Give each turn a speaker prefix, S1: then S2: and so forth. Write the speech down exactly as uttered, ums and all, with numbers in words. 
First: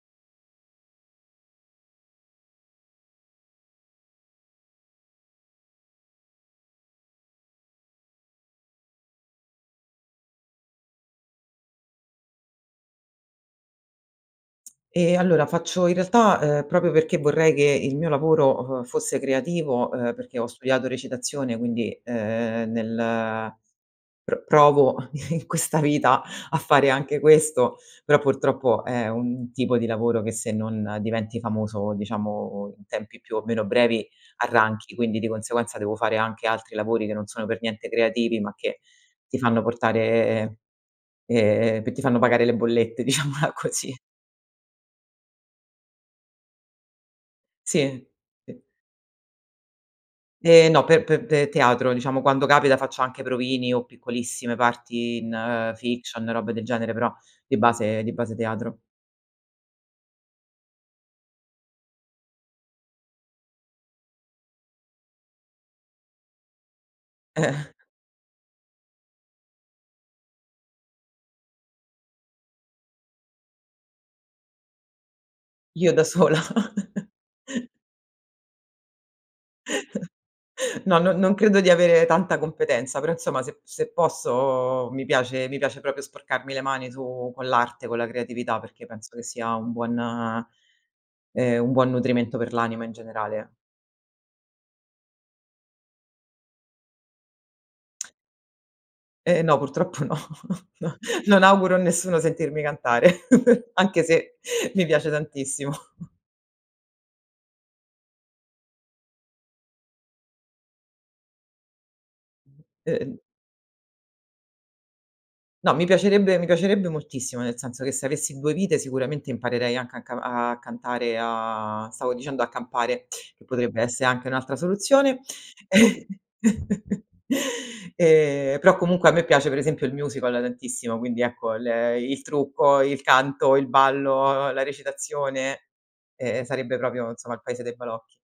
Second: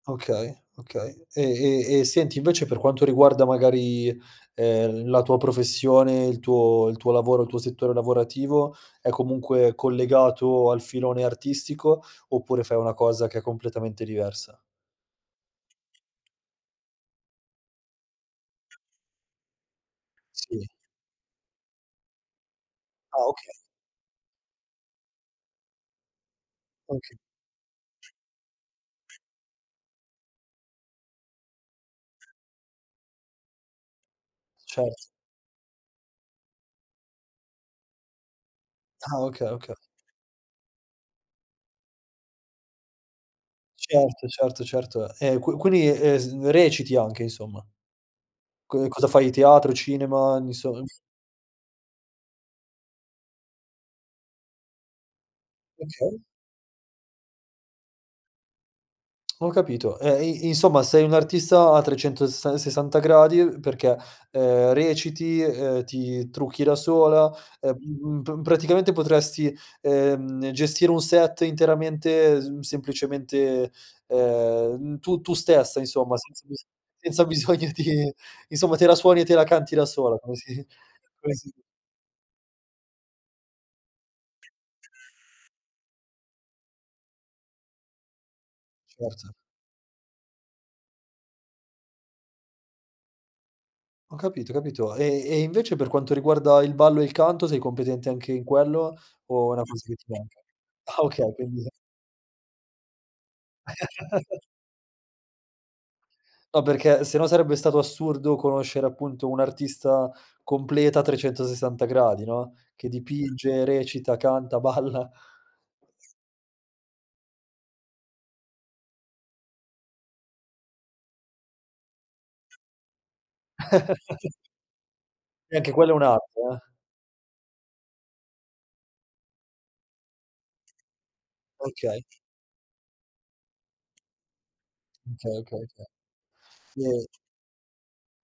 S1: Okay, okay. E e e senti, invece per quanto riguarda magari, ehm, la tua professione, il tuo il tuo lavoro, il tuo settore lavorativo, è comunque collegato al filone artistico, oppure fai una cosa che è completamente diversa?
S2: Ehm, allora faccio in realtà, ehm, proprio perché vorrei che il mio lavoro, uhm, fosse creativo, ehm, perché ho
S1: Sì.
S2: studiato recitazione, quindi, ehm,
S1: Ah, okay.
S2: nel pr provo in questa vita a fare
S1: Okay.
S2: anche questo, però purtroppo è un tipo di lavoro che se non diventi famoso, diciamo in tempi più o meno brevi, arranchi.
S1: Certo.
S2: Quindi di conseguenza devo fare anche altri lavori che non sono per niente creativi, ma che
S1: Ah
S2: ti
S1: okay,
S2: fanno
S1: okay.
S2: portare ehm, che ti fanno pagare le bollette, diciamola così.
S1: Certo, certo, certo. E q quini, eh ehm, s reciti anche, insomma.
S2: Sì. P
S1: Co ehm, cosa fai, teatro, cinema?
S2: Eh no,
S1: Inso
S2: pe pe pe teatro, diciamo quando capita faccio anche provini o piccolissime parti in
S1: Okay.
S2: fiction e robe del genere, però di base di base teatro.
S1: Ho capito, e i insomma sei un'artista a trecentosessa sessanta gradi, uhm, perché, ehm, reciti, ehm, ti trucchi da sola e,
S2: Eh-eh.
S1: uhm, uhm, pr praticamente potresti, ehm, gestire un set interamente mhmm, semplicemente, ehm, tu tu stessa
S2: Io da
S1: insomma,
S2: sola?
S1: senza bisogno senza bisogno di insomma te la suoni e te la canti da sola, come si
S2: No, non non
S1: come si
S2: credo di avere tanta competenza, però insomma, se se posso mi piace mi piace propio sporcarmi le mani su con l'arte, con la creatività, perché penso che
S1: Certo.
S2: sia un buon ehm, un buon nutrimento per l'anima in generale.
S1: Ho capito, capito. E e invece per quanto riguarda il ballo e il canto sei competente anche in quello,
S2: Eh
S1: o è
S2: no,
S1: una cosa che
S2: purtroppo
S1: ti
S2: no.
S1: manca?
S2: No,
S1: Ah okay,
S2: non
S1: quindi
S2: auguro a nessuno sentirmi cantare, anche se mi piace tantissimo.
S1: No, perché se no sarebbe stato assurdo conoscere, appunto, un'artista completa a trecentosessanta gradi, no,
S2: Mh.
S1: che
S2: E, ehm
S1: dipinge, recita, canta, balla.
S2: No, mi piacerebbe mi piacerebbe moltissimo, nel senso che se avessi due vite sicuramente imparerei anche a ca a cantare a stavo dicendo a campare, che potrebbe essere anche un'altra soluzione.
S1: E anche quella è un'arte, eh.
S2: Ehm, però comunque a me piace per esempio il musical tantissimo, quindi ecco l
S1: Okay.
S2: il trucco, il canto, il ballo, la
S1: Okay, okay,
S2: recitazione,
S1: okay.
S2: ehm, sarebbe propio
S1: Nient
S2: insomma il paese dei balocchi.